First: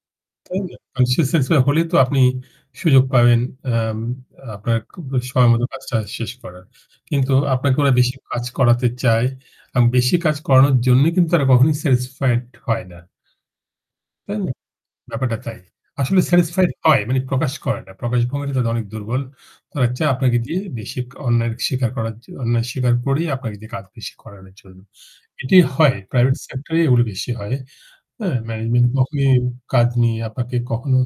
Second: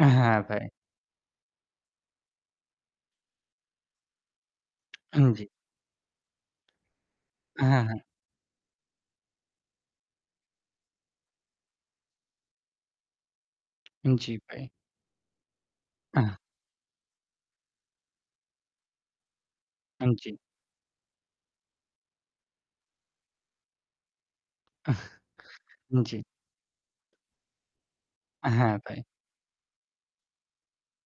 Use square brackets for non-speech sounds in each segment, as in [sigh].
হ্যাঁ তাই ভাই। না? মানসিক স্যাটিসফাই হলে তো আপনি সুযোগ পাবেন আ উম আপনার খু হ্যাঁ জ্বী। সময় মতো কাজটা শেষ করার। কিন্তু আপনাকে হ্যাঁ, ওরা হ্যাঁ। বেশি কাজ করাতে চায়। আ বেশি কাজ করানোর জন্যই কিন্তু তারা কখনোই স্যাটিসফাইড হয় না। জ্বী, তাই না? ভাই। ব্যাপারটা তাই। আসলে আহ। স্যাটিসফাইড হয় মানে প্রকাশ করে না। প্রকাশ ভঙ্গি টা তাদের অনেক দুর্বল। তারা চায় হুম, জ্বী। আপনাকে দিয়ে বেশি অন্যায় স্বীকার করার জন্য অন্যায় স্বীকার করেই আপনাকে দিয়ে কাজ বেশি করানোর জন্য। আহ, এটি হয় জ্বী। প্রাইভেট সেক্টরেই এগুলো বেশি হয়। হ্যাঁ, হ্যাঁ ম্যানেজমেন্ট ভাই। কখনই কাজ নিয়ে আপনাকে কখনো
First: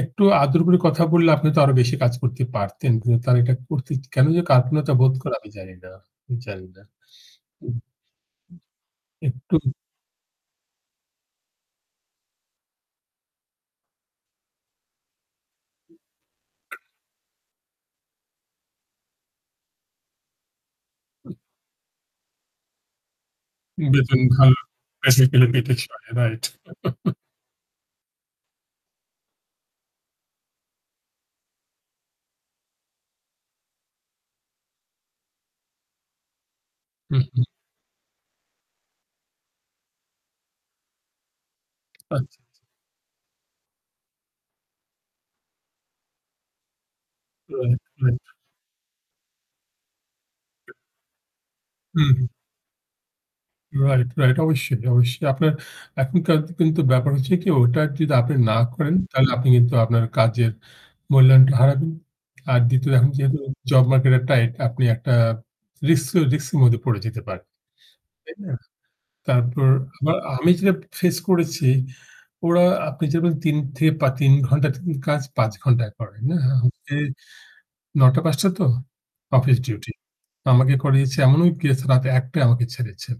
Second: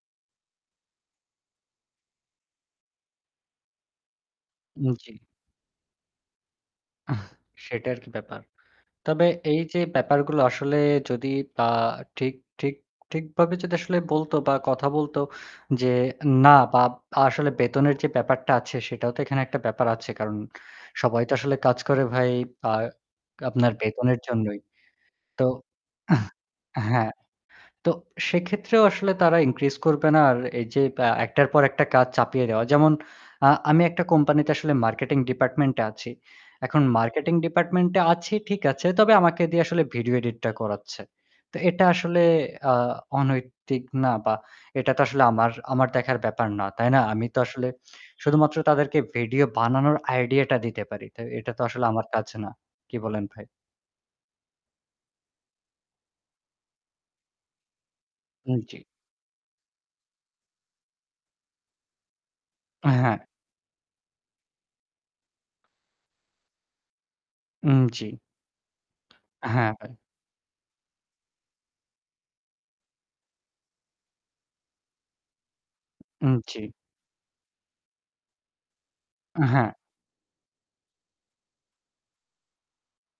একটু আদর করে কথা বললে আপনি তো আরো বেশি কাজ করতে পারতেন। কিন্তু তারা এটা করতে কেন যেন কার্পণ্যতা বোধ জ্বী। করে আমি জানি না আমি জানি না। আ সেটা আর কি ব্যাপার। তবে একটু। এই যে ব্যাপারগুলো আসলে যদি বা ঠিক ঠিক ঠিকভাবে যদি আসলে বলত বা কথা বলত যে না বা আসলে বেতনের যে ব্যাপারটা আছে সেটাও তো এখানে একটা ব্যাপার আছে। কারণ সবাই তো আসলে কাজ করে ভাই আ আপনার বেতনের বেতন ভালো জন্যই। তো [unintelligible] রাইট। হ্যাঁ। [chuckles] তো সেক্ষেত্রেও আসলে তারা ইনক্রিজ করবে না। আর এই যে আ একটার পর একটা কাজ চাপিয়ে দেওয়া। যেমন আ আমি একটা কোম্পানিতে আসলে মার্কেটিং ডিপার্টমেন্ট এ আছি। এখন হুম, মার্কেটিং হুম। ডিপার্টমেন্ট এ আছি, ঠিক আছে। তবে আমাকে দিয়ে আসলে ভিডিও এডিটটা করাচ্ছে। তো এটা আচ্ছা, আসলে আচ্ছা। আ অনৈতিক না বা এটা তো আসলে আমার আমার দেখার ব্যাপার না। তাই না? আমি তো আসলে রাইট, রাইট। শুধুমাত্র তাদেরকে ভিডিও বানানোর আইডিয়াটা দিতে পারি। তো এটা তো আসলে আমার হুম, হুম। কাজ না। কি বলেন ভাই? Right, right. অবশ্যই অবশ্যই আপনার এখনকার কিন্তু ব্যাপার হচ্ছে কি ওটা যদি আপনি না জ্বী। করেন, তাহলে আপনি কিন্তু আপনার কাজের মূল্যায়নটা হারাবেন। আর ২য় এখন হ্যাঁ। যেহেতু জব মার্কেট এ টাইট আপনি একটা রিস্ক রিস্ক এর মধ্যে পড়ে যেতে পারেন। জ্বী। তাই না? তারপর হ্যাঁ ভাই। আবার আমি যেটা ফেস করেছি ওরা আপনি যেমন ৩ থেকে পা ৩ ঘণ্টার কাজ ৫ ঘণ্টা করেন, না? জ্বী। এখন এ ৯ঃ০০-৫ঃ০০ তো অফিস হ্যাঁ। ডিউটি। আমাকে করিয়েছে এমনও কেস রাত ১ঃ০০ টায় আমাকে ছেড়েছে।